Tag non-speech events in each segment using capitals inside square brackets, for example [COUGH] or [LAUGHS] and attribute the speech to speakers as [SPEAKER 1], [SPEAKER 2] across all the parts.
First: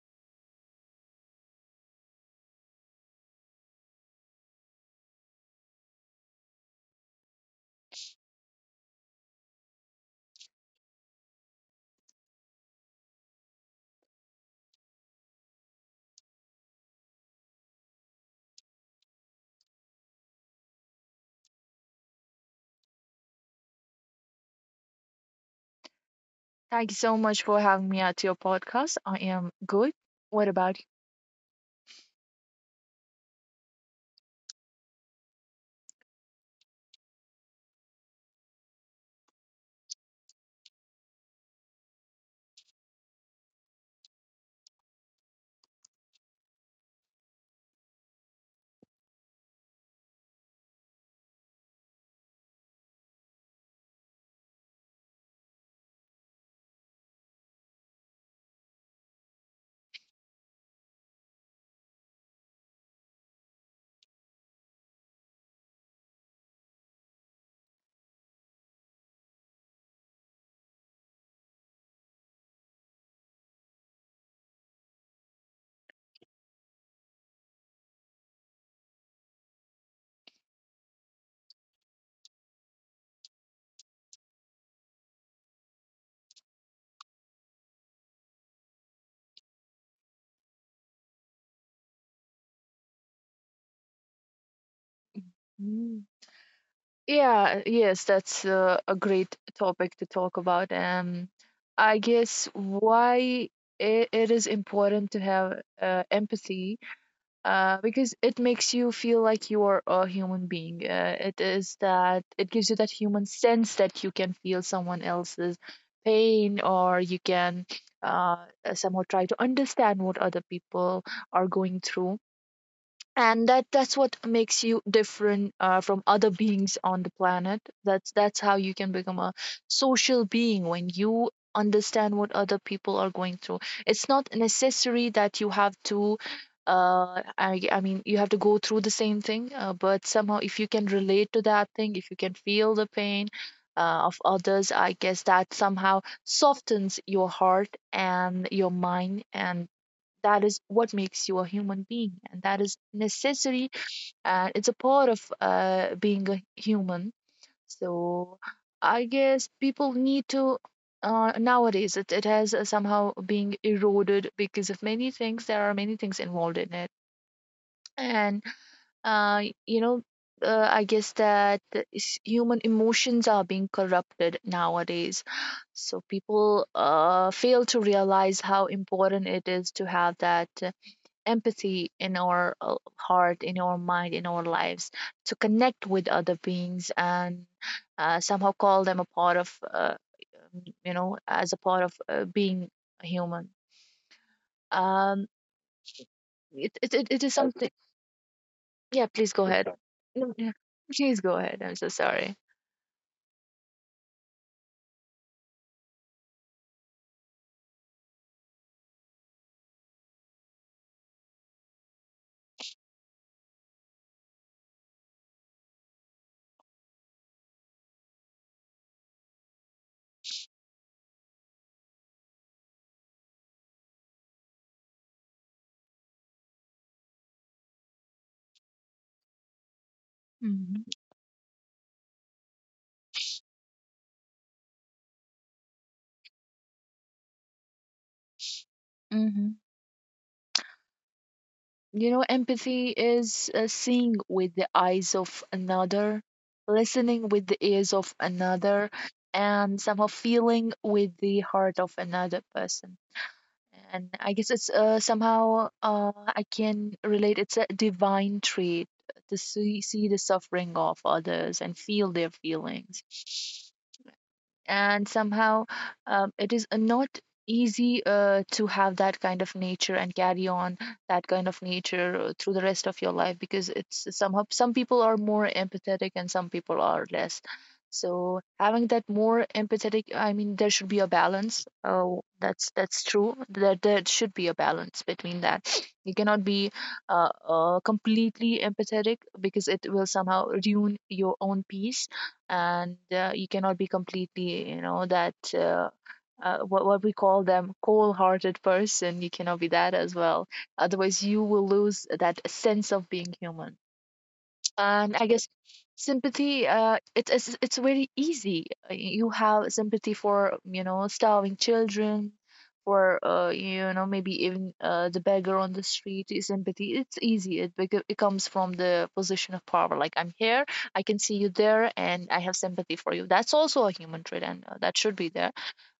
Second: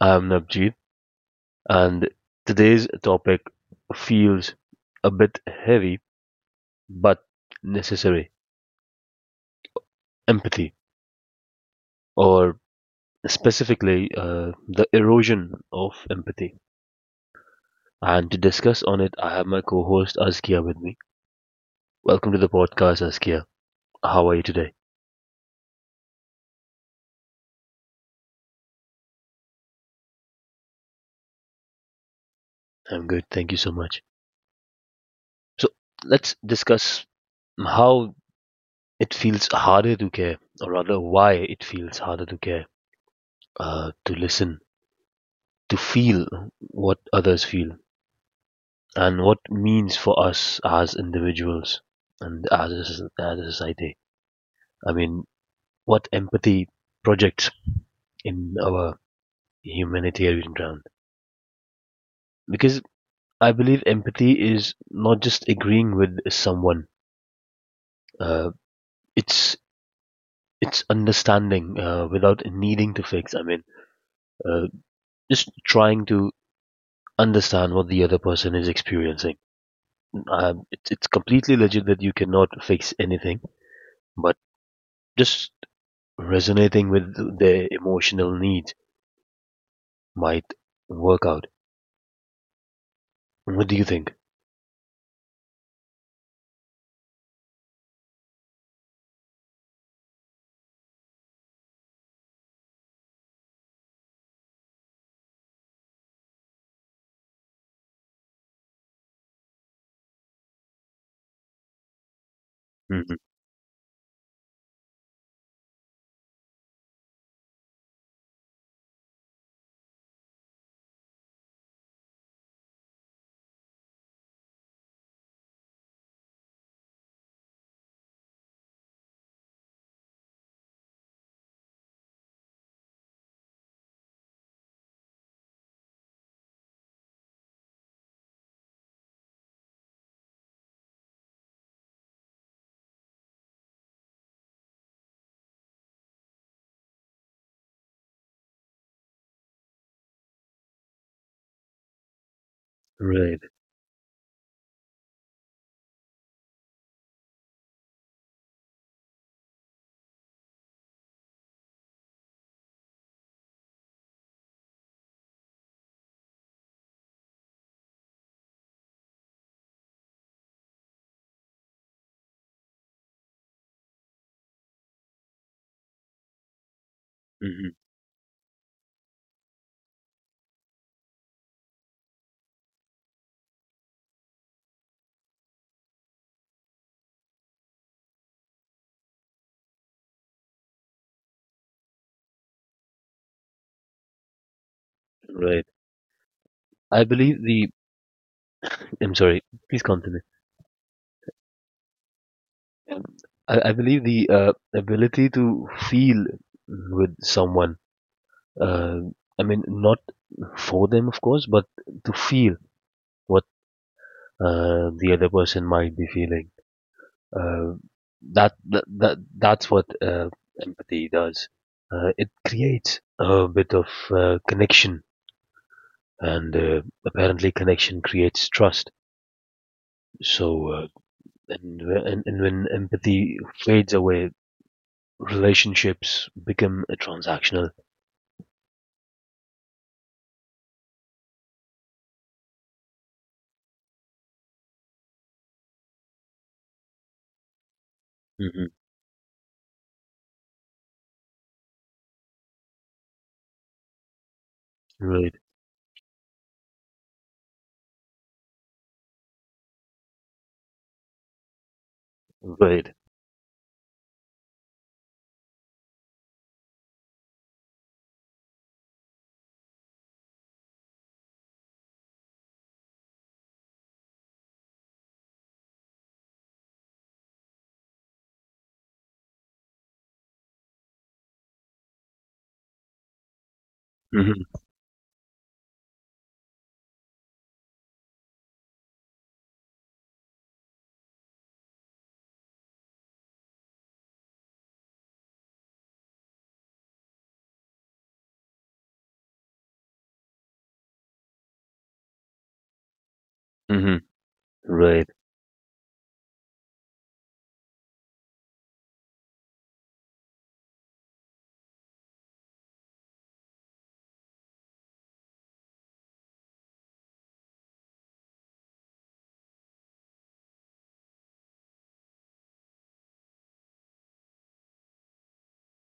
[SPEAKER 1] I'm Navjeet, and today's topic feels a bit heavy but necessary empathy, or specifically the erosion of empathy. And to discuss on it, I have my co host Askia with me. Welcome to the podcast, Askia. How are you today?
[SPEAKER 2] Thank you so much for having me at your podcast. I am good. What about you?
[SPEAKER 1] I'm good, thank you so much. So, let's discuss how it feels harder to care, or rather, why it feels harder to care, to listen to feel what others feel and what means for us as individuals and as a, as a society. I mean, what empathy projects in our humanitarian ground. Because I believe empathy is not just agreeing with someone. Uh, it's it's understanding without needing to fix. I mean, uh, just trying to understand what the other person is experiencing. It's completely legit that you cannot fix anything, but just resonating with their emotional needs might work out. What do you think?
[SPEAKER 2] Mm. Yeah, yes, that's a great topic to talk about. I guess why it is important to have empathy, because it makes you feel like you are a human being. It is that it gives you that
[SPEAKER 1] Mhm.
[SPEAKER 2] human sense that you can feel someone else's pain, or you can uh, somehow try to understand what other people are going through, and that's what makes you different from other beings on the planet. That's how you can become a social being, when you understand what other people are going through. It's not necessary that you have to I mean, you have to go through the same thing, but somehow if you can relate to that thing, if you can feel the pain of others, I guess that somehow softens your heart and your mind, and that is what makes you a human being, and that is
[SPEAKER 1] Right.
[SPEAKER 2] necessary, and it's a part of being a human. So I guess people need to, nowadays it has somehow being eroded because of many things. There are many things involved in it, and, uh, you know I guess that the human emotions are being corrupted nowadays. So people, fail
[SPEAKER 1] Mhm.
[SPEAKER 2] to realize how important it is to have that, empathy in our, heart, in our mind, in our lives, to connect with other beings, and somehow call them a part of, as a part of being human. Um,
[SPEAKER 1] Right.
[SPEAKER 2] it, it,
[SPEAKER 1] I
[SPEAKER 2] it it is
[SPEAKER 1] believe the.
[SPEAKER 2] something. Yeah,
[SPEAKER 1] I'm
[SPEAKER 2] please
[SPEAKER 1] sorry.
[SPEAKER 2] go ahead.
[SPEAKER 1] Please continue.
[SPEAKER 2] No, yeah, please go ahead. I'm so sorry.
[SPEAKER 1] Um, I believe the ability to feel with someone. Uh, I mean, not for them, of course, but to feel what the other person might be feeling. Uh, that's what empathy does. It creates a bit of connection and apparently connection creates trust. So, and, and when empathy fades away, relationships become transactional.
[SPEAKER 2] Mhm. You know, empathy is seeing with the eyes of another, listening with the ears of
[SPEAKER 1] Hmm.
[SPEAKER 2] another, and somehow feeling with the heart of another person. And I guess it's
[SPEAKER 1] Right,
[SPEAKER 2] somehow I can relate. It's a divine trait to see the suffering of others and feel their
[SPEAKER 1] right,
[SPEAKER 2] feelings, and somehow, it is, not easy to have that kind of nature and carry on that kind of nature through the rest of your life, because it's somehow some people are more empathetic and some people are less. So having that more empathetic, I mean, there should be a balance. Oh, that's true. There should
[SPEAKER 1] hmm,
[SPEAKER 2] be a balance between that. [SNIFFS] You cannot be completely empathetic, because it will somehow ruin your own peace. And, you cannot be completely, you know, that, what we call them cold-hearted person. You cannot be that as well, otherwise you will lose that sense of being human.
[SPEAKER 1] hmm, right,
[SPEAKER 2] And I guess sympathy, uh, it's very easy. You have sympathy for, you know, starving children, for, uh, you know, maybe even, uh, the beggar on the street is sympathy. It's easy. It comes from the position of power, like I'm here, I can see you there, and I have sympathy for you. That's also a human trait, and, that should be there.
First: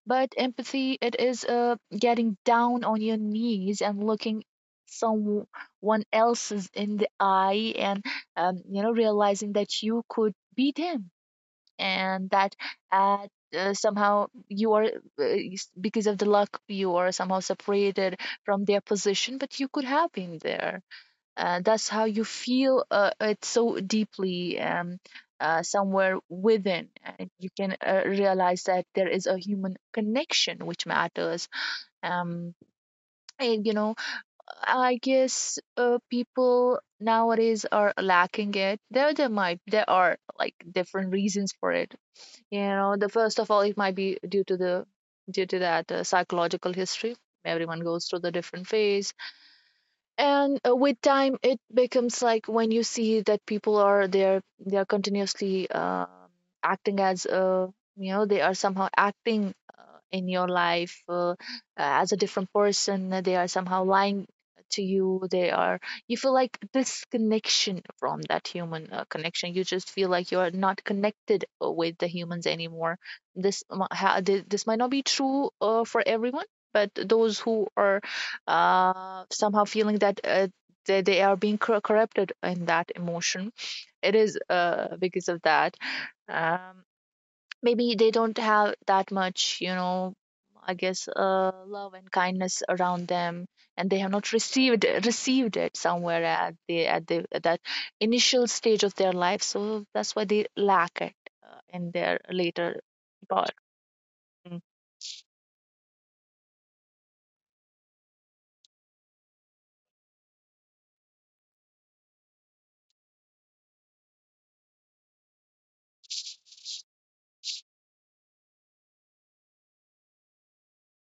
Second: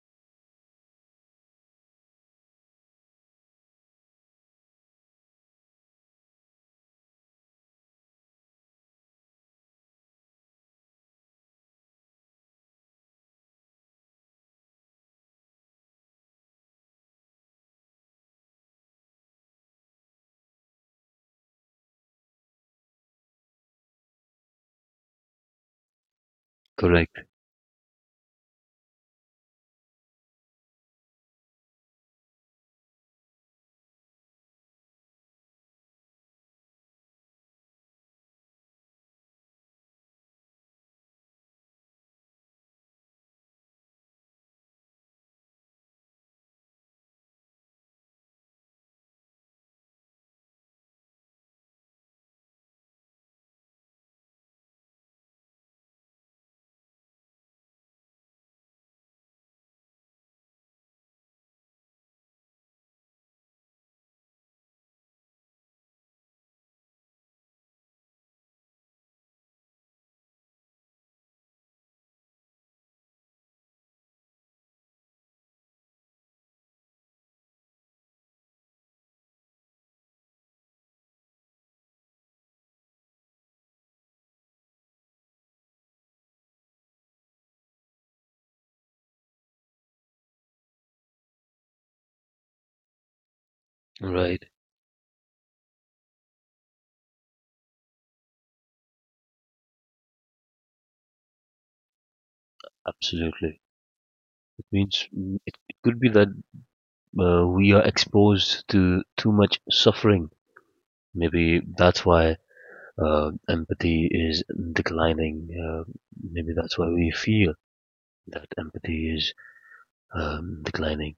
[SPEAKER 2] But empathy, it is, getting down on your knees and looking someone else's in the eye and, you know, realizing that you could be them, and that at, somehow you are, because of the luck you are somehow separated from their position, but you could have been there. Uh, that's how you feel, it so deeply, somewhere within,
[SPEAKER 1] correct,
[SPEAKER 2] and you can, realize that there is a human connection which matters. Um, and, you know, I guess, people nowadays are lacking it. There are like different reasons for it. You know, the first of all, it might be due to the due to that, psychological history. Everyone goes through the different phase, and, with time it becomes like when you see that people are there, they are continuously, acting as, you know, they are somehow acting, in your life, as a different person, they are somehow lying to you, they are, you feel like disconnection from that human, connection. You just feel like you are not connected, with the humans anymore. This mi- ha- thi- this might not be true, for everyone, but those who are, somehow feeling that, they are being corrupted in that emotion. It is, because of that. Um, maybe they don't have that much, you know, I guess, love and kindness around them, and they have not
[SPEAKER 1] right,
[SPEAKER 2] received it somewhere at the at the at that initial stage of their life. So that's why they lack it, in their later part.
[SPEAKER 1] absolutely.
[SPEAKER 2] Mm.
[SPEAKER 1] It means it could be that we are exposed to too much suffering. Maybe that's why empathy is declining. Maybe that's why we feel that empathy is declining.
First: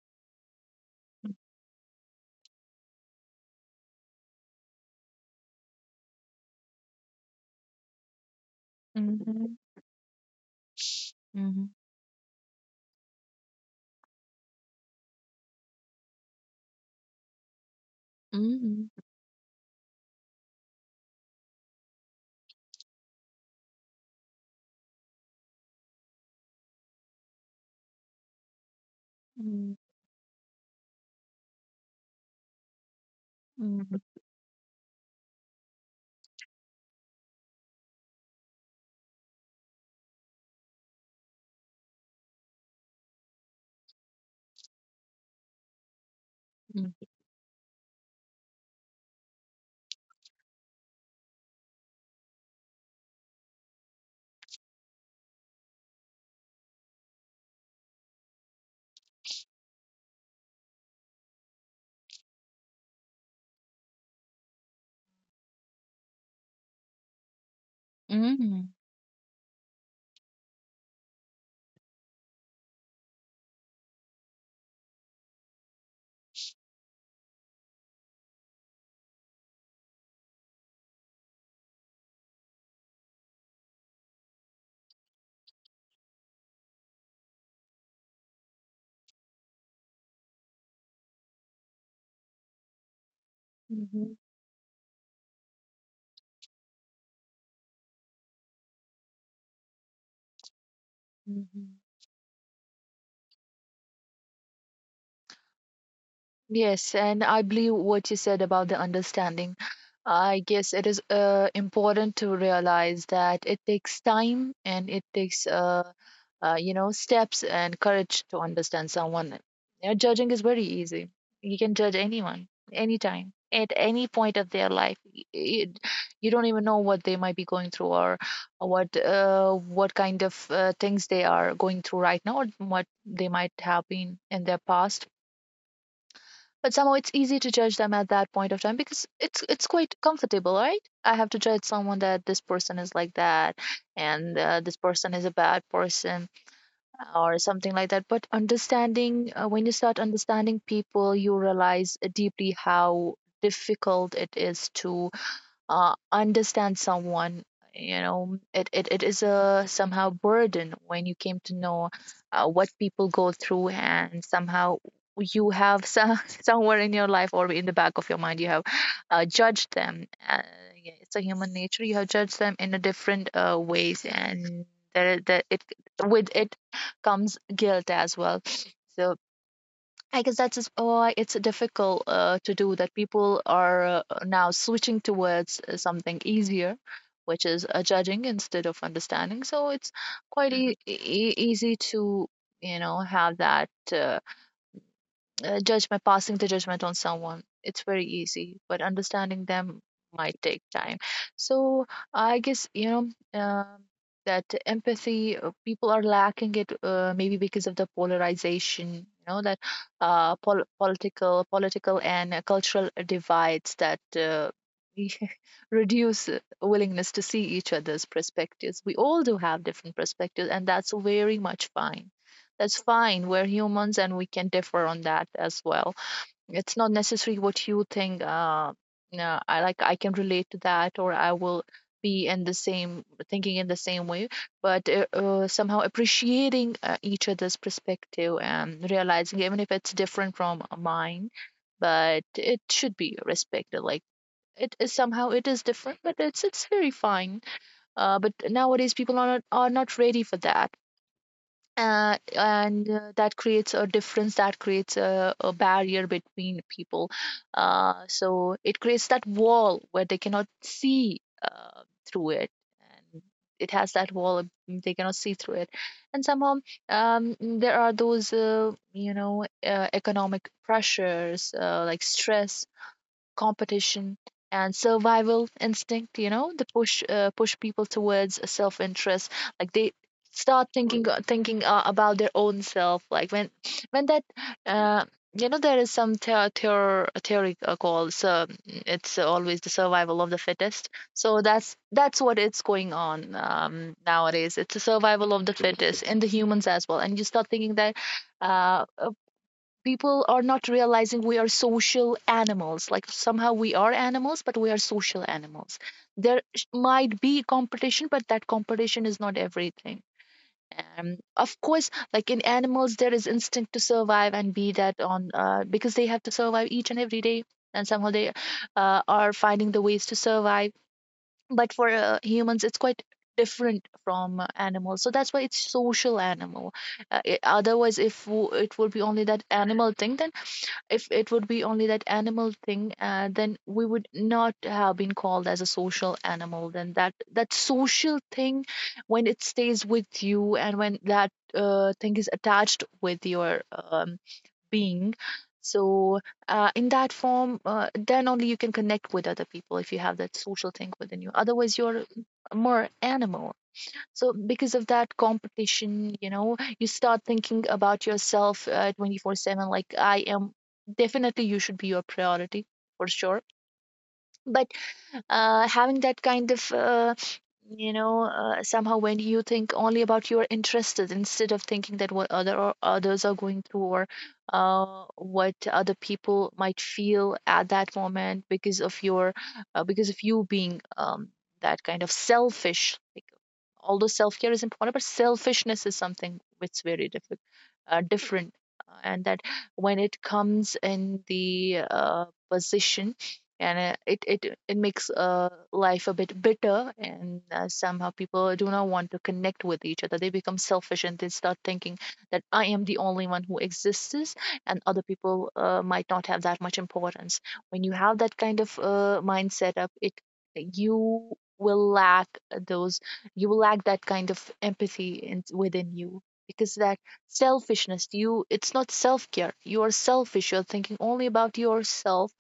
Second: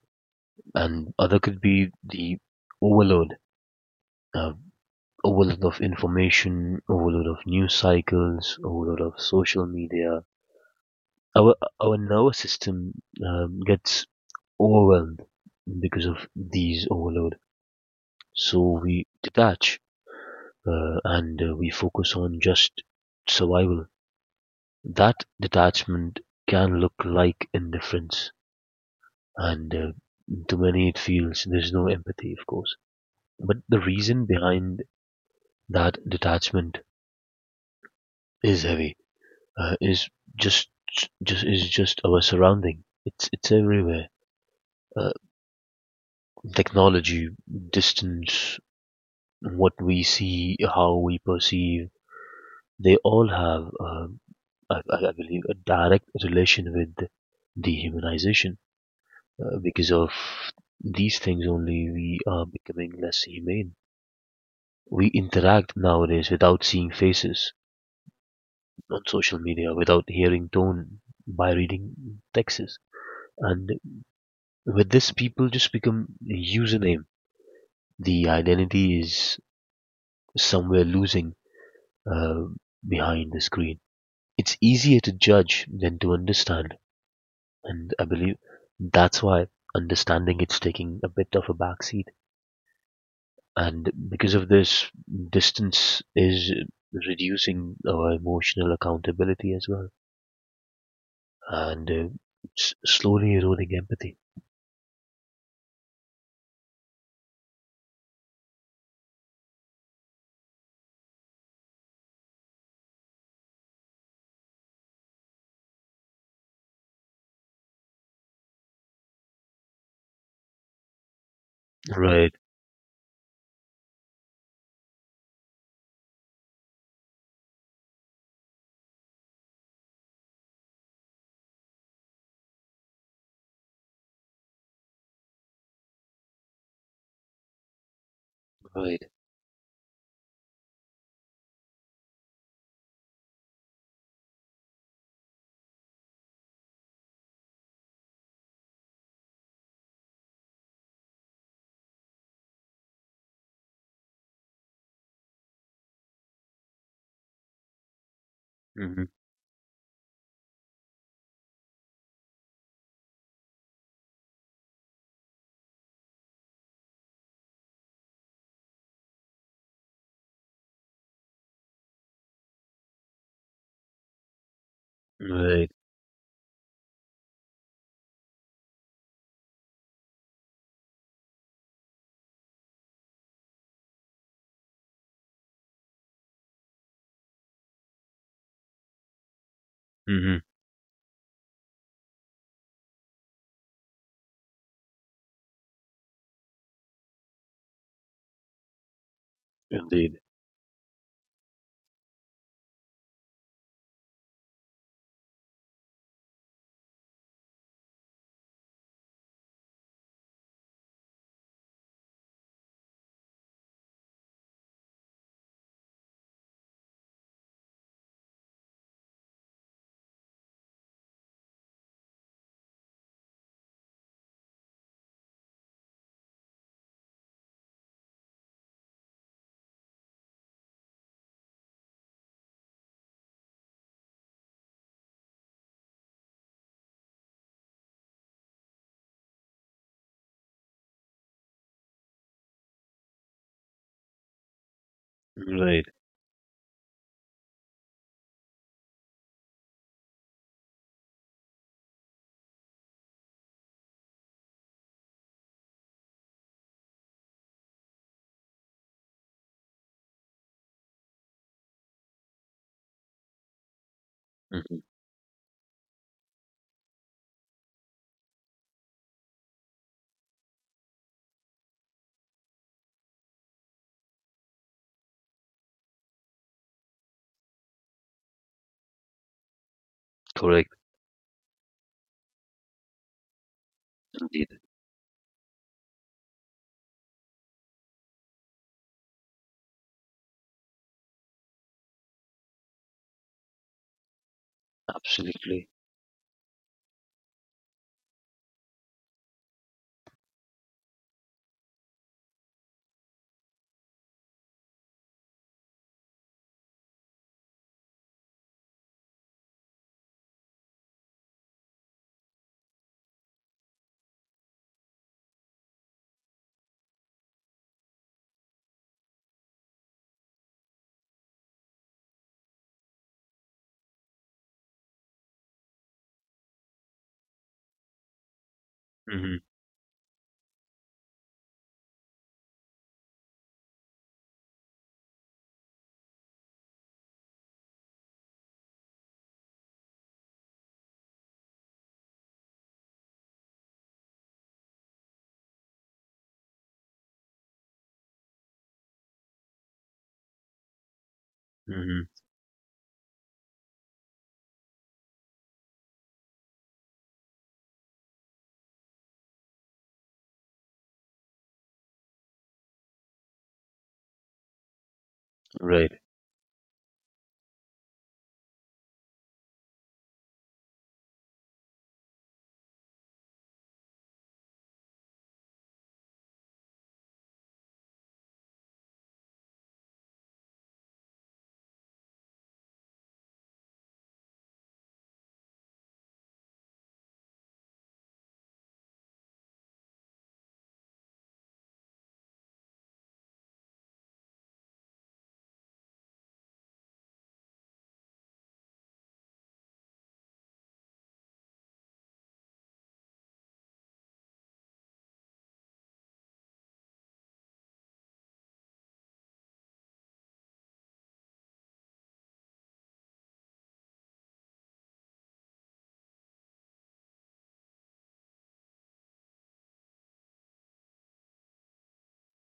[SPEAKER 1] And other could be the overload, uh, overload of information, overload of news cycles, overload of
[SPEAKER 2] Mhm.
[SPEAKER 1] social media. Our
[SPEAKER 2] Mhm.
[SPEAKER 1] our nervous system gets overwhelmed because of these overload, so
[SPEAKER 2] Mhm.
[SPEAKER 1] we detach and we focus on just survival. That detachment can look like indifference, and to many it feels there's no empathy, of course. But the
[SPEAKER 2] Mhm.
[SPEAKER 1] reason behind that detachment is heavy, uh, is just is just our surrounding. It's everywhere. Uh,
[SPEAKER 2] Mhm.
[SPEAKER 1] technology, distance, what we see, how we perceive, they all have, I believe, a direct relation with dehumanization. Because of these things only, we are becoming less humane. We interact nowadays without seeing faces
[SPEAKER 2] Hmm.
[SPEAKER 1] on social media, without hearing tone, by reading texts. And with this, people just become a username. The identity is somewhere losing uh, behind the screen. It's easier to judge than to understand, and I believe that's why understanding it's taking a bit of a backseat. And
[SPEAKER 2] Mhm,
[SPEAKER 1] because of this, distance is reducing our emotional accountability as well,
[SPEAKER 2] mhm.
[SPEAKER 1] and slowly eroding empathy.
[SPEAKER 2] Yes, and I believe what you said about the understanding. I guess it is, important to realize that it takes time, and it takes you know, steps and courage to understand someone. You judging is very easy. You can judge
[SPEAKER 1] Right,
[SPEAKER 2] anyone, anytime, at any point of their life. You don't even know what they might be going through, or what, what kind of, things they are going through right now, or what they might have been in their past. But somehow it's easy to judge them at that point of time
[SPEAKER 1] right,
[SPEAKER 2] because it's quite comfortable, right? I have to judge someone that this person is like that, and, this person is a bad person or something like that. But understanding, when you start understanding people, you realize deeply how difficult it is to, understand someone. You know, it
[SPEAKER 1] hmm,
[SPEAKER 2] is a somehow burden when you came to know, what people go through, and somehow you have some, [LAUGHS] somewhere in your life or in the back of your mind, you have, judged them, yeah, it's a human nature. You have judged them in a different, ways, and there it
[SPEAKER 1] right,
[SPEAKER 2] with it comes guilt as well. So I guess that's just why it's difficult, to do that. People are, now switching towards, something easier, which is, judging instead of understanding. So it's
[SPEAKER 1] hmm,
[SPEAKER 2] quite easy to, you know, have that, judge, my passing the judgment on someone. It's very easy, but understanding them
[SPEAKER 1] indeed,
[SPEAKER 2] might take time. So I guess, you know, um, that empathy, people are lacking it, maybe because of the polarization. You know that, political and, cultural divides that, [LAUGHS] reduce, willingness to see each other's perspectives. We all do have different perspectives, and that's very much fine. That's fine. We're humans and we can differ on that as well. It's not necessary what you think. No, I like I can relate to that, or I will be in the same thinking in the same way. But somehow appreciating, each other's perspective, and realizing even if it's different from mine, but it should be respected. Like, it is somehow it is
[SPEAKER 1] right.
[SPEAKER 2] different, but it's very fine. But nowadays people are not ready for that, and, that creates a difference. That creates a barrier between people, so it creates that wall where they cannot see, through it, and it has that wall of,
[SPEAKER 1] Hmm.
[SPEAKER 2] they cannot see through it, and somehow, there are those, you know, economic pressures, like stress, competition, and survival instinct. You know, the push, people towards self interest, like they start
[SPEAKER 1] Correct,
[SPEAKER 2] thinking, about their own self. Like when that,
[SPEAKER 1] indeed.
[SPEAKER 2] uh, you know, there is some theory, called, so it's always the survival of the fittest. So that's what it's going on, nowadays. It's the survival of the
[SPEAKER 1] Absolutely.
[SPEAKER 2] fittest in the humans as well, and you start thinking that, uh, people are not realizing we are social animals. Like, somehow we are animals, but we are social animals. Might be competition, but that competition is not everything. Um, of course, like in animals, there is instinct to survive and be that on, because they have to survive each and every day, and somehow they, are finding the ways to survive. But for, humans it's quite different from, animals, so that's why it's social animal. Otherwise, if it would be only
[SPEAKER 1] Mhm.
[SPEAKER 2] that animal thing, then if it would be only that animal thing, then we would not have been called as a social animal. Then that social thing, when it stays with you and when that thing is attached with your being, so in that form, then only you can connect with other people if you have that social thing within you. Otherwise, you're
[SPEAKER 1] Mhm.
[SPEAKER 2] more animal. So, because of that competition, you know, you start thinking about yourself 24/7. Like, I am definitely, you should be your priority for sure. But
[SPEAKER 1] Right,
[SPEAKER 2] having that kind of, somehow when you think only about your interests instead of thinking that what other or others are going through or what other people might feel at that moment because of your, because of you being that kind of selfish, although self care is important, but selfishness is something which is very different. And that when it comes in the position, and it makes life a bit bitter, and somehow people do not want to connect with each other. They become selfish and they start thinking that I am the only one who exists, and other people might not have that much importance. When you have that kind of mindset up, it you will lack those you will lack that kind of empathy within you because that selfishness, you it's not self-care, you are selfish, you're thinking only about yourself.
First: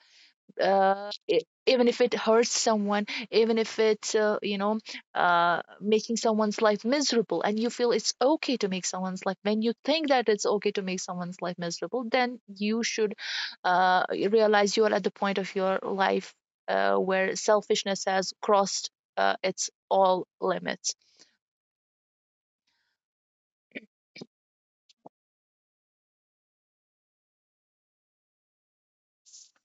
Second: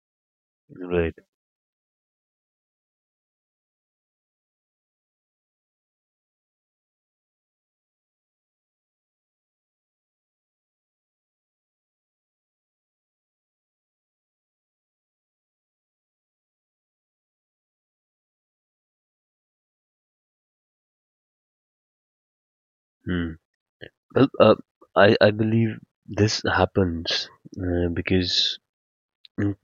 [SPEAKER 2] uh,
[SPEAKER 1] right.
[SPEAKER 2] e- Even if it hurts someone, even if it's making someone's life miserable and you feel it's okay to make someone's life when you think that it's okay to make someone's life miserable, then you should realize you are at the point of your life where selfishness has crossed its all limits.
[SPEAKER 1] Mm. Well, I believe this happens because mm,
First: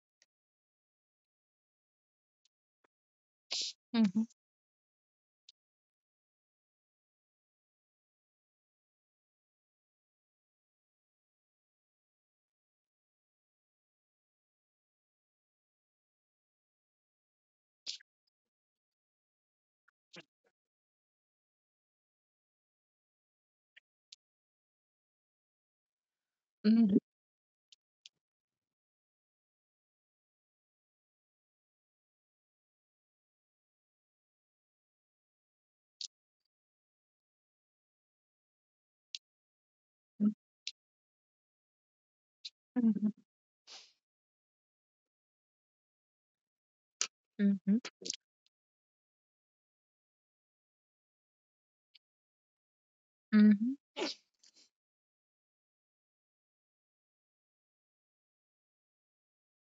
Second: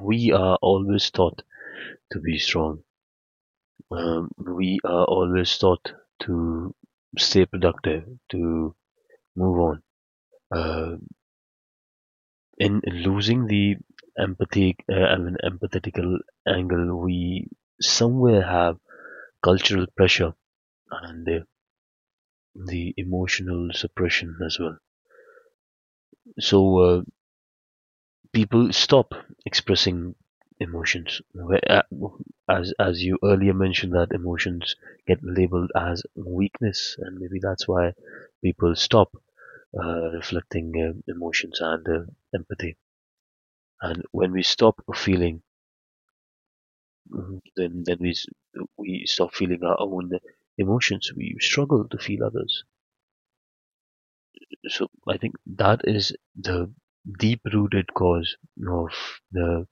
[SPEAKER 1] we are always taught to be strong.
[SPEAKER 2] Mhm,
[SPEAKER 1] We are always taught to stay productive, to move on. Uh, in losing the empathy, I mean, empathetical angle, we somewhere have cultural pressure, and the emotional suppression as well. So
[SPEAKER 2] mhm,
[SPEAKER 1] people stop expressing emotions. uh, as you earlier mentioned, that emotions get labeled as weakness, and maybe that's why people stop reflecting emotions and empathy.
[SPEAKER 2] mhm,
[SPEAKER 1] And when we stop feeling, mhm, then
[SPEAKER 2] mhm,
[SPEAKER 1] then we s- we stop feeling our own emotions. We struggle to feel others.
[SPEAKER 2] mhm,
[SPEAKER 1] So I think that is the deep rooted cause of the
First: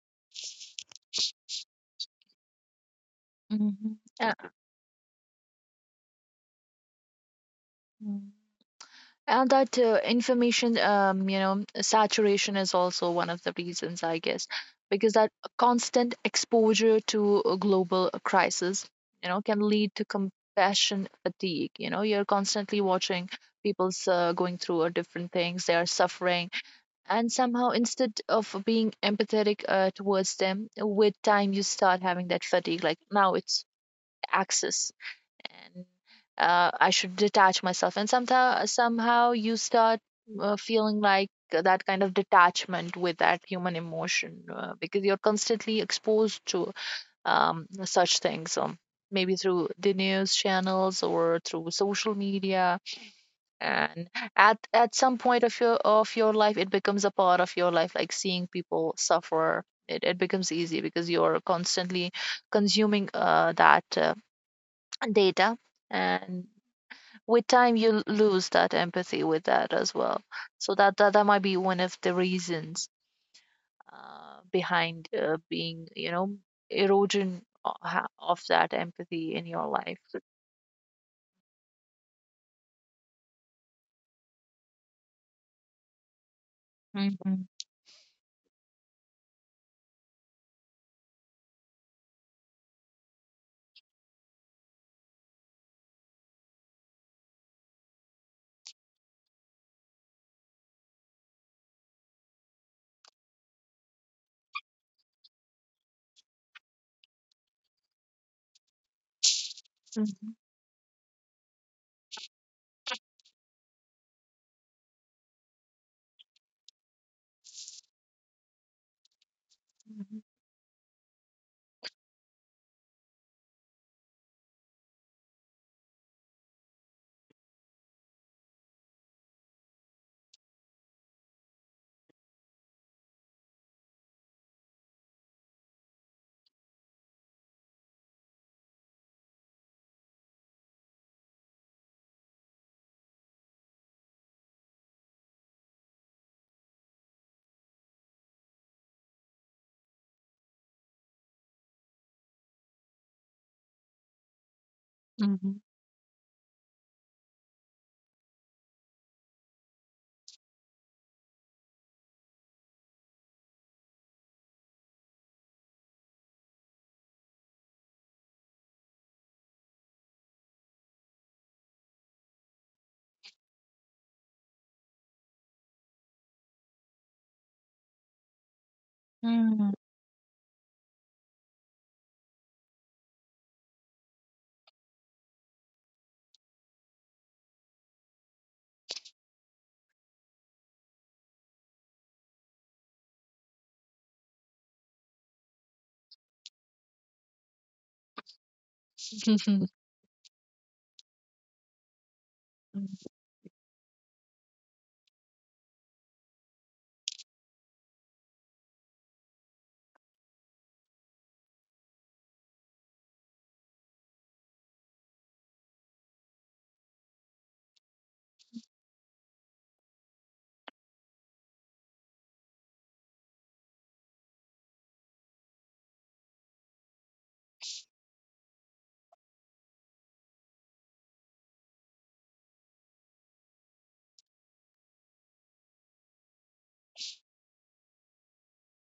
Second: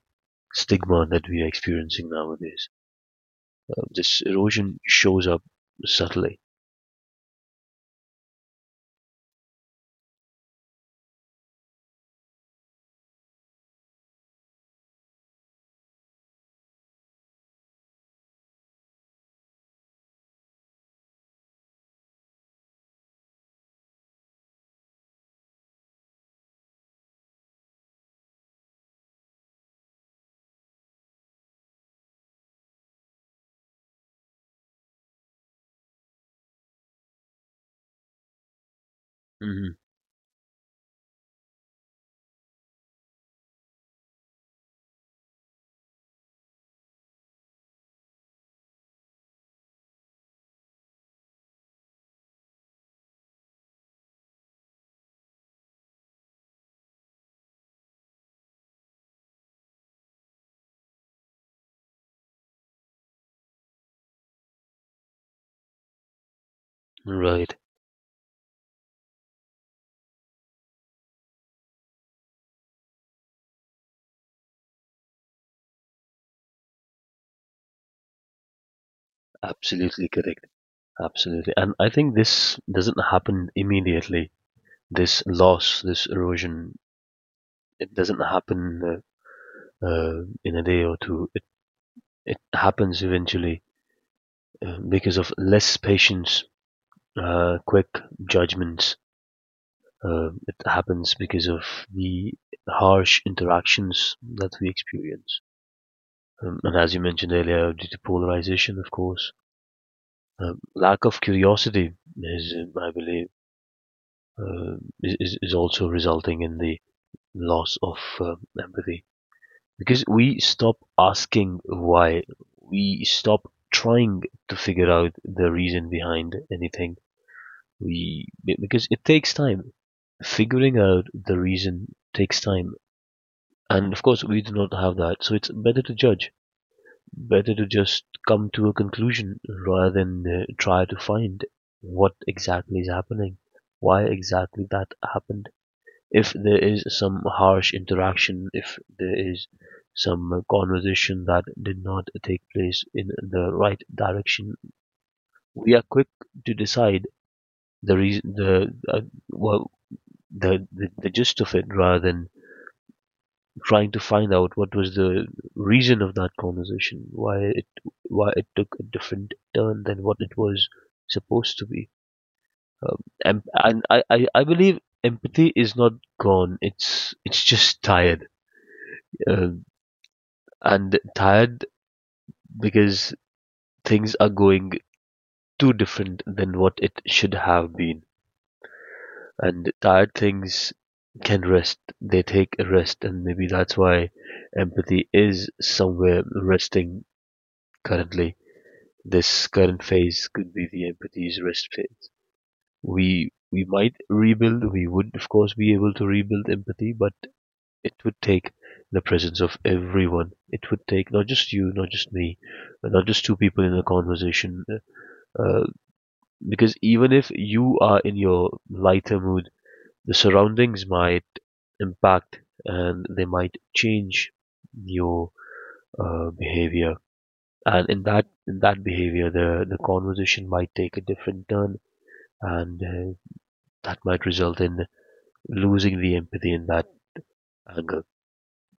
[SPEAKER 1] stigma that we are experiencing nowadays.
[SPEAKER 2] mhm.
[SPEAKER 1] This
[SPEAKER 2] Uh,
[SPEAKER 1] erosion shows up subtly.
[SPEAKER 2] mm. And that information, saturation is also one of the reasons, I guess, because that constant exposure to a global crisis, you know, can lead to compassion fatigue. You know, you're constantly watching people's going through different things, they are suffering, and somehow instead of being empathetic towards them, with time you start having that fatigue. Like now, it's access, and I should detach myself, and somehow you
[SPEAKER 1] Mm-hmm.
[SPEAKER 2] start feeling like that kind of detachment with that human emotion because you're constantly exposed to such things, maybe through the news channels or through social media, and at some point of your life, it becomes a part of your life. Like seeing people suffer, it becomes easy because you're constantly consuming that data. And with
[SPEAKER 1] Right.
[SPEAKER 2] time you lose that empathy with that as well, so that might be one of the reasons behind, being you know, of that empathy in your life.
[SPEAKER 1] Absolutely correct. Absolutely. And I think this doesn't happen immediately. This loss, this erosion,
[SPEAKER 2] Mhm,
[SPEAKER 1] it doesn't happen in a day or two. It happens eventually because of less patience, quick judgments. It happens because of the harsh interactions that we experience. And as you mentioned earlier, due to polarization, of course,
[SPEAKER 2] mhm,
[SPEAKER 1] lack of curiosity is, I believe, uh, is also resulting in the loss of empathy because
[SPEAKER 2] mhm,
[SPEAKER 1] we stop asking why, we stop trying to figure out the reason behind anything. We because it takes time. Figuring out the reason takes time. And of course, we do not have that. So it's better to judge, better to just come to a conclusion rather than try to find what exactly is happening, why exactly that happened. If there is some harsh interaction, if there is some conversation that did not take place in the right direction,
[SPEAKER 2] mhm,
[SPEAKER 1] we are quick to decide the reason, the well, the gist of it rather than trying to find out what was the reason of that conversation, why it took a different turn than what it was supposed to be. Um, and I believe empathy is not gone. It's just tired uh,
[SPEAKER 2] mhm,
[SPEAKER 1] and tired because things are going too different than what it should have been. And tired things can rest. They take a rest, and maybe that's why empathy is somewhere resting currently this
[SPEAKER 2] [LAUGHS]
[SPEAKER 1] current phase could be the empathy's rest phase.
[SPEAKER 2] mhm,
[SPEAKER 1] We might rebuild, we would of course be able to rebuild empathy, but it would take the presence of everyone. It would take not just you, not just me, not just two people in a conversation. Uh, because even if you are in your lighter mood, the surroundings might impact and they might change your behavior. And in that behavior, the conversation might take a different turn and that might result in losing the empathy in that angle.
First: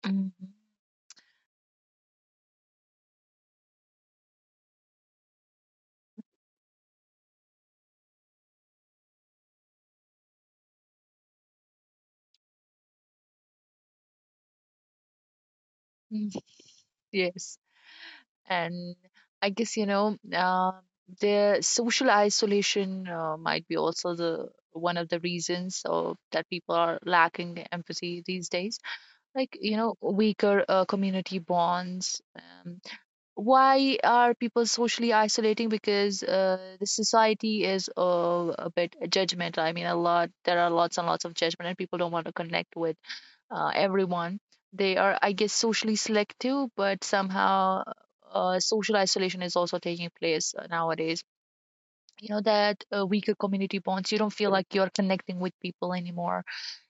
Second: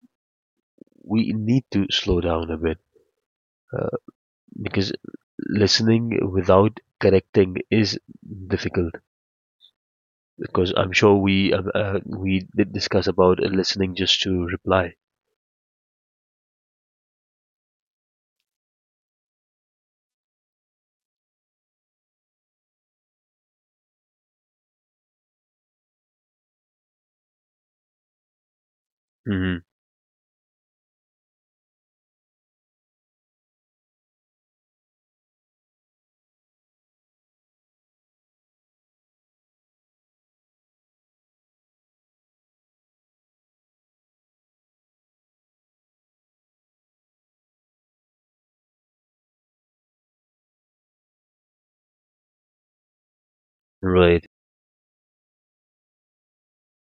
[SPEAKER 2] mhm,
[SPEAKER 1] We need to slow down a bit uh, because listening without correcting is difficult. Because I'm sure we did discuss about listening just to reply.
[SPEAKER 2] mhm. Yes, and I guess, you know, their social isolation might be also the one of the reasons of that people are lacking empathy these days, like,
[SPEAKER 1] Hmm,
[SPEAKER 2] you know, weaker community bonds. Why are people socially isolating? Because the society is a bit judgmental, I mean, a lot there are lots and lots of judgment, and people don't want to connect with everyone. They are, I guess, socially selective, but somehow social isolation is also taking place nowadays. You know, that weaker community bonds, you
[SPEAKER 1] right,
[SPEAKER 2] don't feel like you're connecting with people anymore,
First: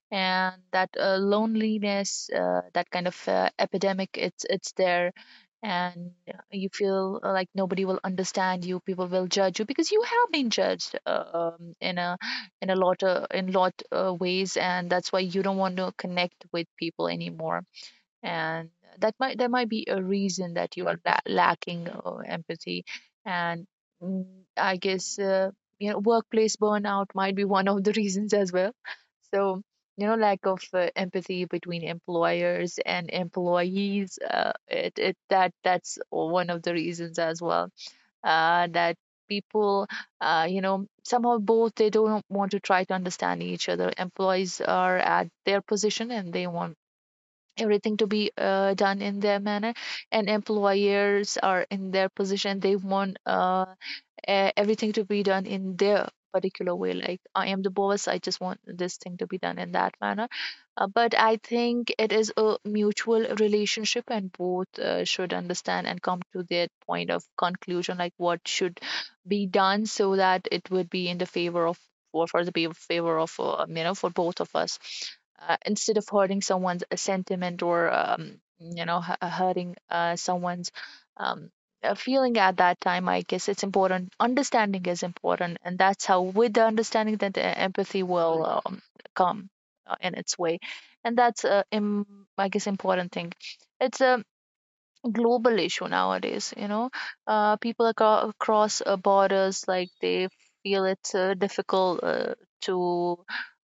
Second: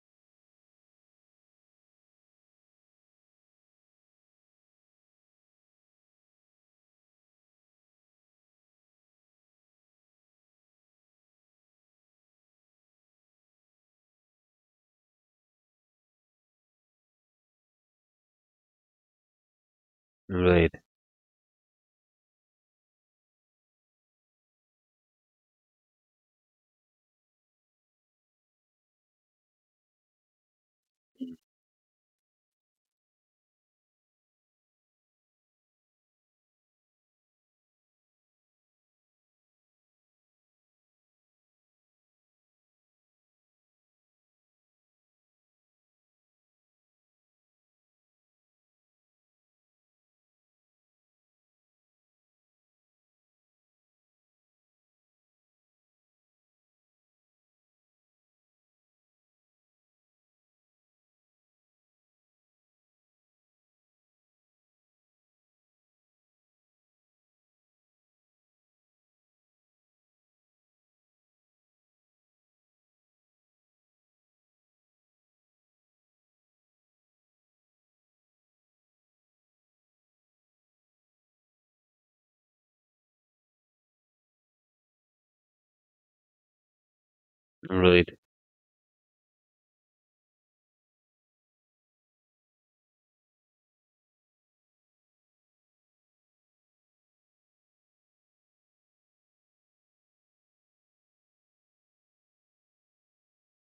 [SPEAKER 2] and that loneliness, that kind of epidemic, it's there, and you feel like nobody will understand you. People will judge you because you have been judged in a lot of in lot ways, and that's why you don't want to connect with people anymore, and that might there might be a reason
[SPEAKER 1] right,
[SPEAKER 2] that you are lacking empathy. And mm, I guess, you know, workplace burnout might be one of the [LAUGHS] reasons as well. So, you know, lack of empathy between employers and employees, it, it that that's one of the reasons as well, that people, you know, somehow both, they don't want to try to understand each other. Employees are at their position and they want everything to be done in their manner, and employers are in their position, they want everything to be done in their particular way. Like, I am the boss, I just want this thing to be done in that manner. But I think it is a mutual relationship, and both should understand and come to their point of conclusion, like what should be done so that it would be in the favor of, for the favor of, you know, for both of us, instead of hurting someone's sentiment, or, you know, hurting someone's um, feeling at that time. I guess it's important. Understanding is important, and that's how, with the understanding, that the empathy
[SPEAKER 1] right,
[SPEAKER 2] will come in its way, and that's I guess important thing. It's a global issue nowadays, you know. People across borders, like, they feel it's difficult to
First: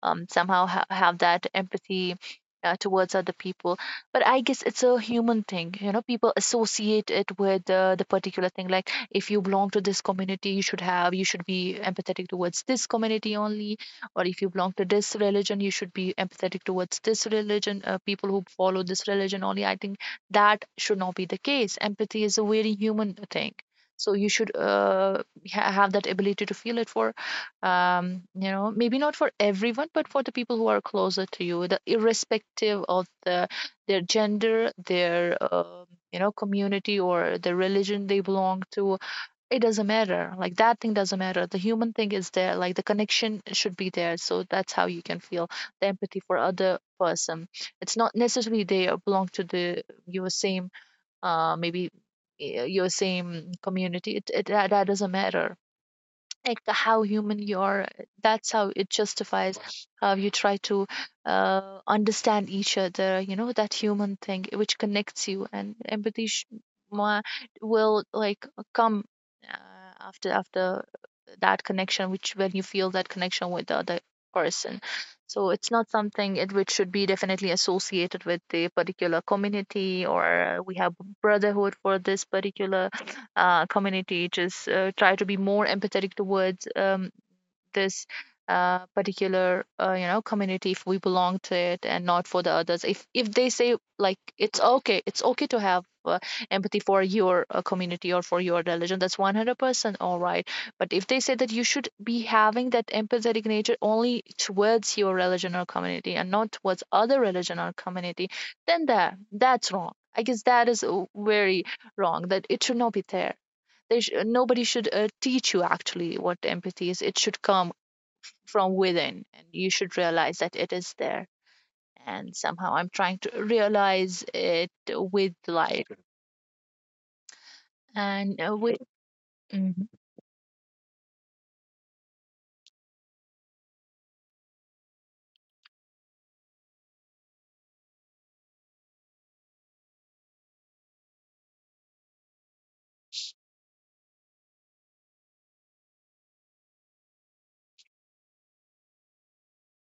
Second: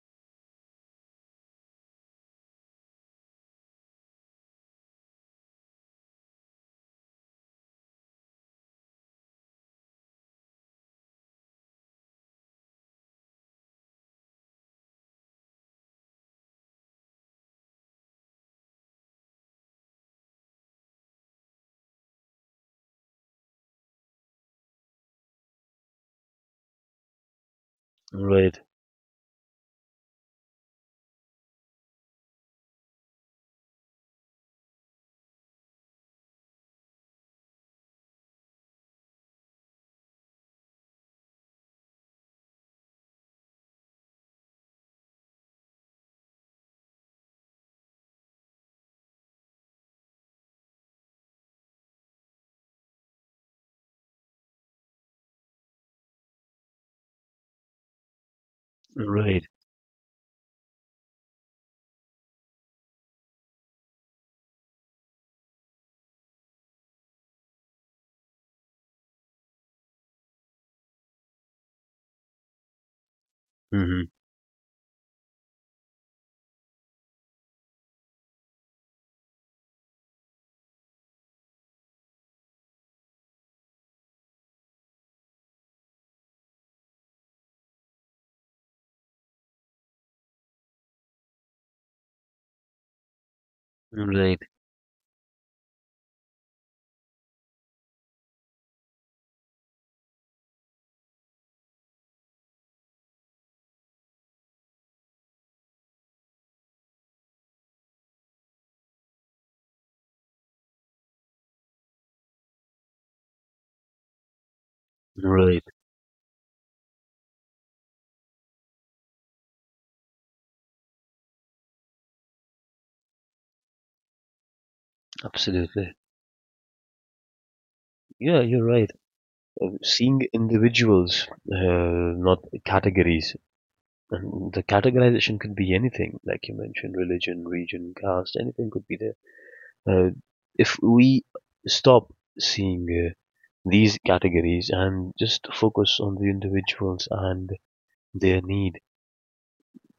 [SPEAKER 2] somehow have that empathy towards other people. But I guess it's a human thing, you know. People associate it with the particular thing, like, if you belong to this community, you should be empathetic towards this community only, or if you belong to this religion, you should be empathetic towards this religion, people who follow this religion only. I think that should not be the case. Empathy is a very human thing, so you should have that ability to feel it for, you
[SPEAKER 1] right,
[SPEAKER 2] know, maybe not for everyone, but for the people who are closer to you, the irrespective of the their gender, their, you know, community, or the religion they belong to. It doesn't matter. Like, that thing doesn't matter. The human thing is there. Like, the connection should be there. So that's how you can feel the empathy for other person. It's not necessarily they are belong to the your same maybe your same community. It that, that doesn't matter. Like, how human you are, that's how it
[SPEAKER 1] right,
[SPEAKER 2] justifies how you try to understand each other, you know, that human thing which connects you, and empathy ma- will like come after that connection, which when you feel that connection with the other
[SPEAKER 1] hmm,
[SPEAKER 2] person. So it's not something which should be definitely associated with the particular community, or we have brotherhood for this particular community, just try to be more empathetic towards, this particular, you know, community if we belong to it, and not for the others. If they say like,
[SPEAKER 1] right,
[SPEAKER 2] it's okay, it's okay to have empathy for your community or for your religion, that's 100% all right. But if they say that you should be having that empathetic nature only towards your religion or community and not towards other religion or community, then that's wrong. I guess that is very wrong, that it should not be there. Nobody should teach you
[SPEAKER 1] right.
[SPEAKER 2] actually what empathy is. It should come from within, and you should realize that it is there. And somehow I'm trying to realize it with life,
[SPEAKER 1] Absolutely.
[SPEAKER 2] and
[SPEAKER 1] Yeah, you're
[SPEAKER 2] with
[SPEAKER 1] right.
[SPEAKER 2] [LAUGHS]
[SPEAKER 1] Seeing individuals, not categories. And the categorization could be anything, like you mentioned, religion, region, caste, anything could be there. Uh, if we stop seeing these categories and just focus on the individuals and their need,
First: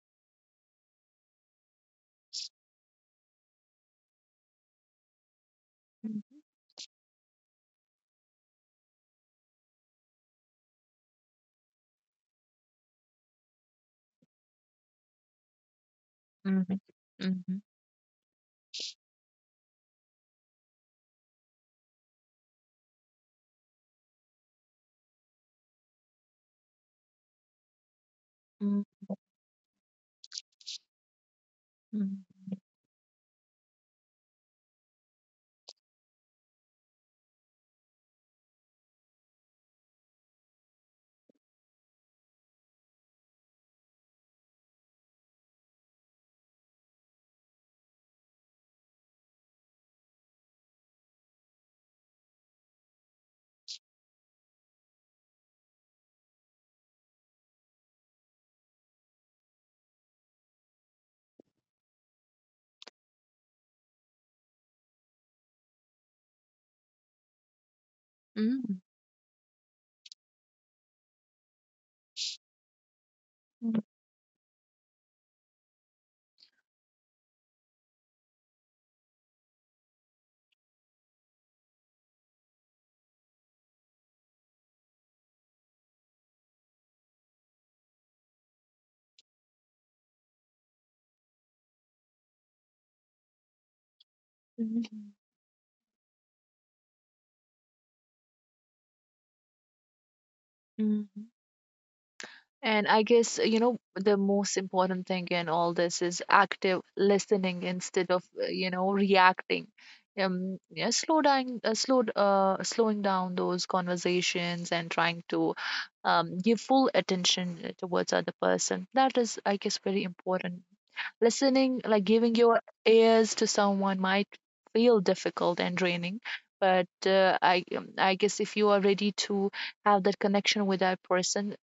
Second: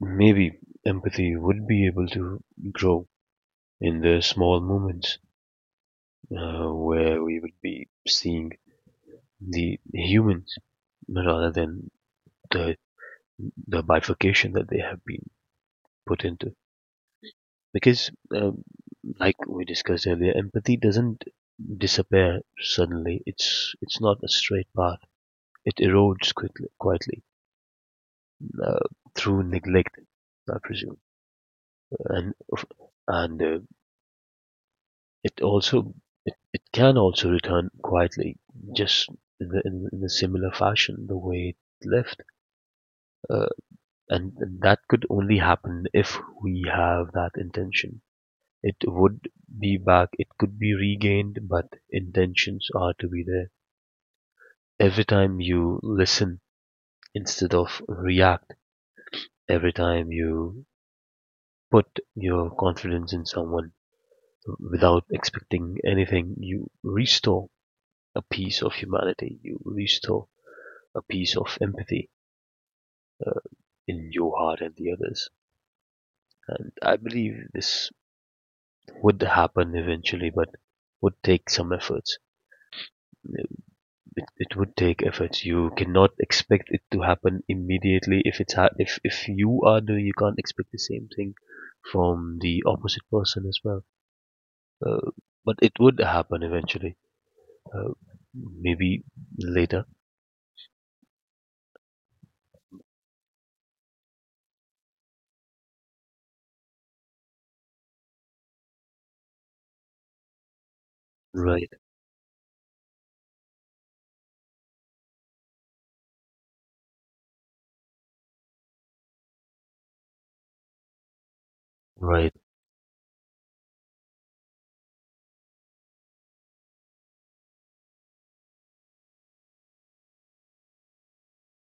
[SPEAKER 1] maybe empathy would be able to grow in the small moments where we would be seeing the humans rather than the the bifurcation that they have been put into.
[SPEAKER 2] Mhm, mhm, mhm,
[SPEAKER 1] Because like we discussed earlier, empathy doesn't disappear suddenly. It's not a straight path. It erodes quickly, quietly uh,
[SPEAKER 2] mhm,
[SPEAKER 1] through neglect, I presume, and and uh, it also it can also return quietly, just in the, in a similar fashion the way it left, uh, and that could only happen if we have that intention. It would be back. It could be regained, but intentions are to be there. Every time you listen instead of react, every time you put your confidence in someone without expecting anything, you restore a piece of
[SPEAKER 2] mhm,
[SPEAKER 1] humanity, you restore a piece of empathy
[SPEAKER 2] mhm,
[SPEAKER 1] in your heart and the others. And I believe this would happen eventually, but would take some efforts. It would take efforts. You cannot expect it to happen immediately. If it's ha- If you are doing, you can't expect the same thing from the opposite person as well. Uh,
[SPEAKER 2] mhm,
[SPEAKER 1] but it would happen eventually. Uh, maybe later.
[SPEAKER 2] mhm, mhm. And I guess, you know, the most important thing in all this is active listening instead of, you know, reacting. Yeah, slow down,
[SPEAKER 1] Right.
[SPEAKER 2] slowing down those conversations and trying to give full attention towards other person. That is, I guess, very important. Listening, like
[SPEAKER 1] Right.
[SPEAKER 2] giving your ears to someone might feel difficult and draining, but I guess if you are ready to have that connection with that person,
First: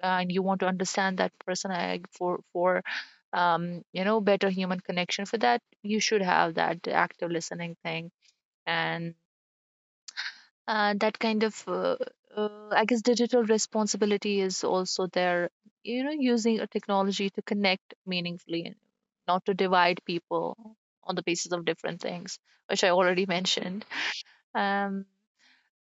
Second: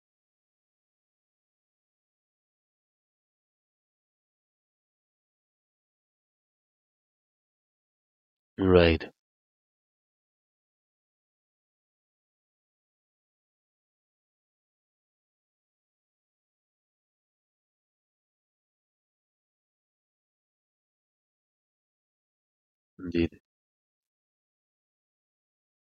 [SPEAKER 2] and you want to understand that person, for you know, better human connection. For that, you should have that active listening thing,
[SPEAKER 1] Right.
[SPEAKER 2] and that kind of I guess digital responsibility is also there. You know, using a technology to connect meaningfully, and not to divide people on the basis of different things, which I already [LAUGHS]
[SPEAKER 1] Indeed.
[SPEAKER 2] mentioned. Um,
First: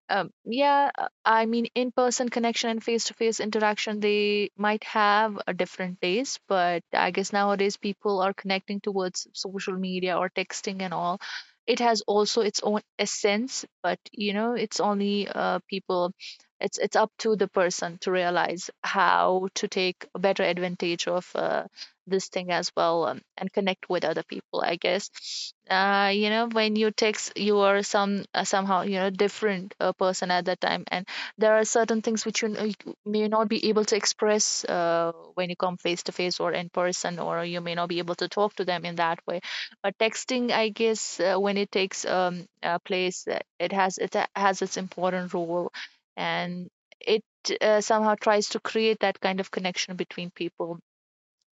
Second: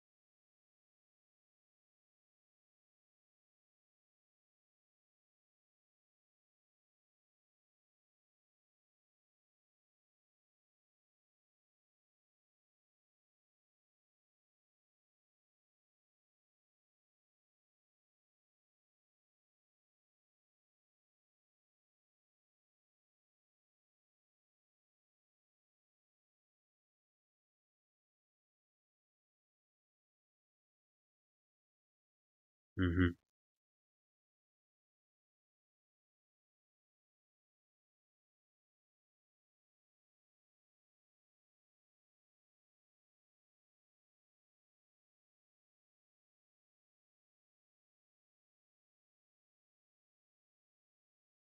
[SPEAKER 2] yeah, I mean, in-person connection and face-to-face interaction, they might have a different taste, but I guess nowadays people are connecting towards social media or texting and all. It has also its own essence, but you know, it's only people, it's up to the person to realize how to take better advantage of this thing as well, and connect with other people. I guess, you know, when you text, you are somehow, you know, different person at that time, and there are certain things which you
[SPEAKER 1] Hmm.
[SPEAKER 2] may not be able to express when you come face to face or in person, or you may not be able to talk to them in that way. But texting, I guess, when it takes place, it has its important role, and it somehow tries to create that kind of connection between people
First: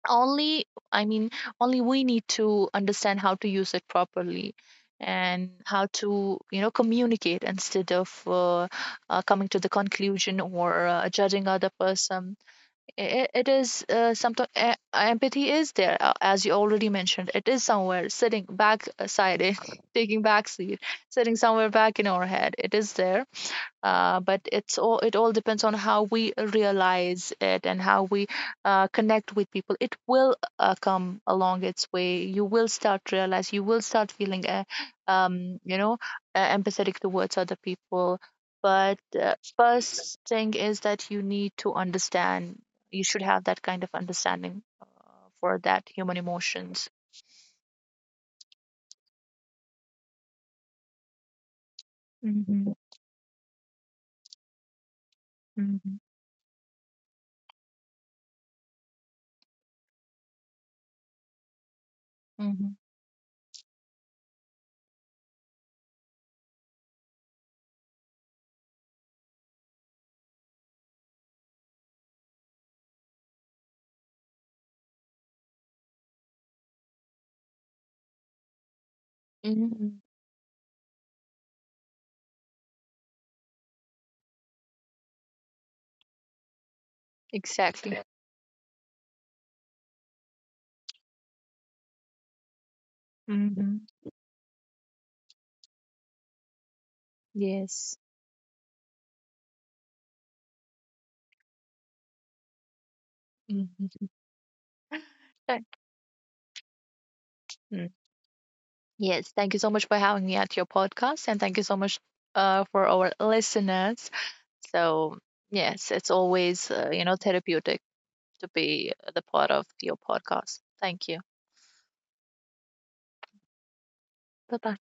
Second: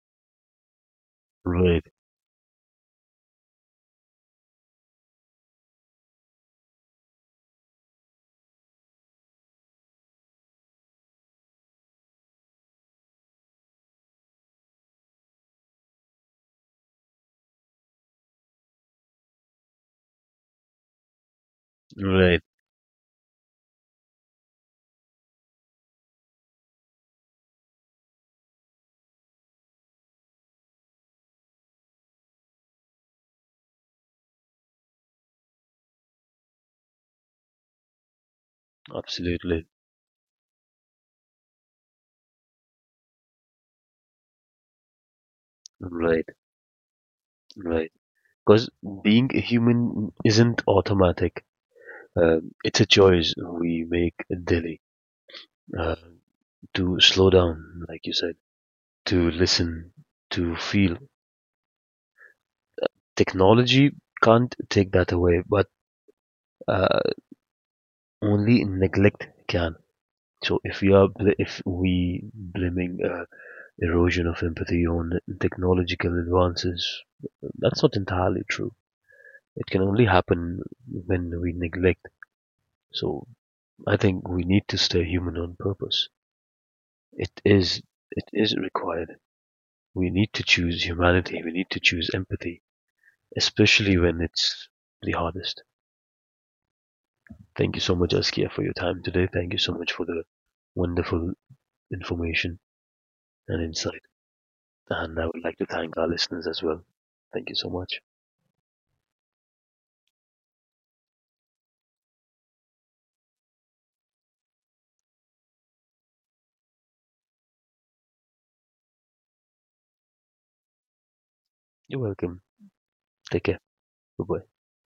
[SPEAKER 2] only, I mean, only
[SPEAKER 1] Right.
[SPEAKER 2] we need to understand how to use it properly, and how to, you know, communicate instead of coming to the conclusion or judging other person. It is, sometimes empathy is there, as you already mentioned, it is somewhere sitting back side [LAUGHS] taking back seat, sitting somewhere back in our
[SPEAKER 1] Right.
[SPEAKER 2] head, it is there. But it's all, it all depends on how we realize it, and how we connect with people. It will come along its way. You will start feeling you know, empathetic towards other people, but
[SPEAKER 1] Absolutely.
[SPEAKER 2] first thing is that you need to understand, you should have that kind of understanding for that human
[SPEAKER 1] Right.
[SPEAKER 2] emotions.
[SPEAKER 1] Right. Because being a human isn't automatic.
[SPEAKER 2] mm-hmm.
[SPEAKER 1] It's a choice we make daily uh,
[SPEAKER 2] Mm-hmm.
[SPEAKER 1] to slow down, like you said to listen, to feel.
[SPEAKER 2] Mm-hmm.
[SPEAKER 1] Technology can't take that away, but uh, only neglect can. So if we are bl- if we blaming erosion of empathy on technological advances, that's not entirely true. It can
[SPEAKER 2] Mm-hmm.
[SPEAKER 1] only happen when we neglect. So I think we need to stay human on purpose. It is
[SPEAKER 2] Exactly.
[SPEAKER 1] it is required. We need to choose humanity. We need to choose empathy,
[SPEAKER 2] Mm-hmm.
[SPEAKER 1] especially when it's the hardest. Thank you so
[SPEAKER 2] Yes.
[SPEAKER 1] much, Askia, for your time today. Thank you so much for the wonderful information and insight.
[SPEAKER 2] Mm-hmm.
[SPEAKER 1] And I would like to thank our listeners as well. Thank you so
[SPEAKER 2] Mm,
[SPEAKER 1] much.
[SPEAKER 2] Yes, thank you so much for having me at your podcast, and thank you so much for our listeners. So, yes, it's always you know, therapeutic to be the part of your podcast. Thank you.
[SPEAKER 1] You're welcome. Take care. Bye bye.
[SPEAKER 2] Bye bye.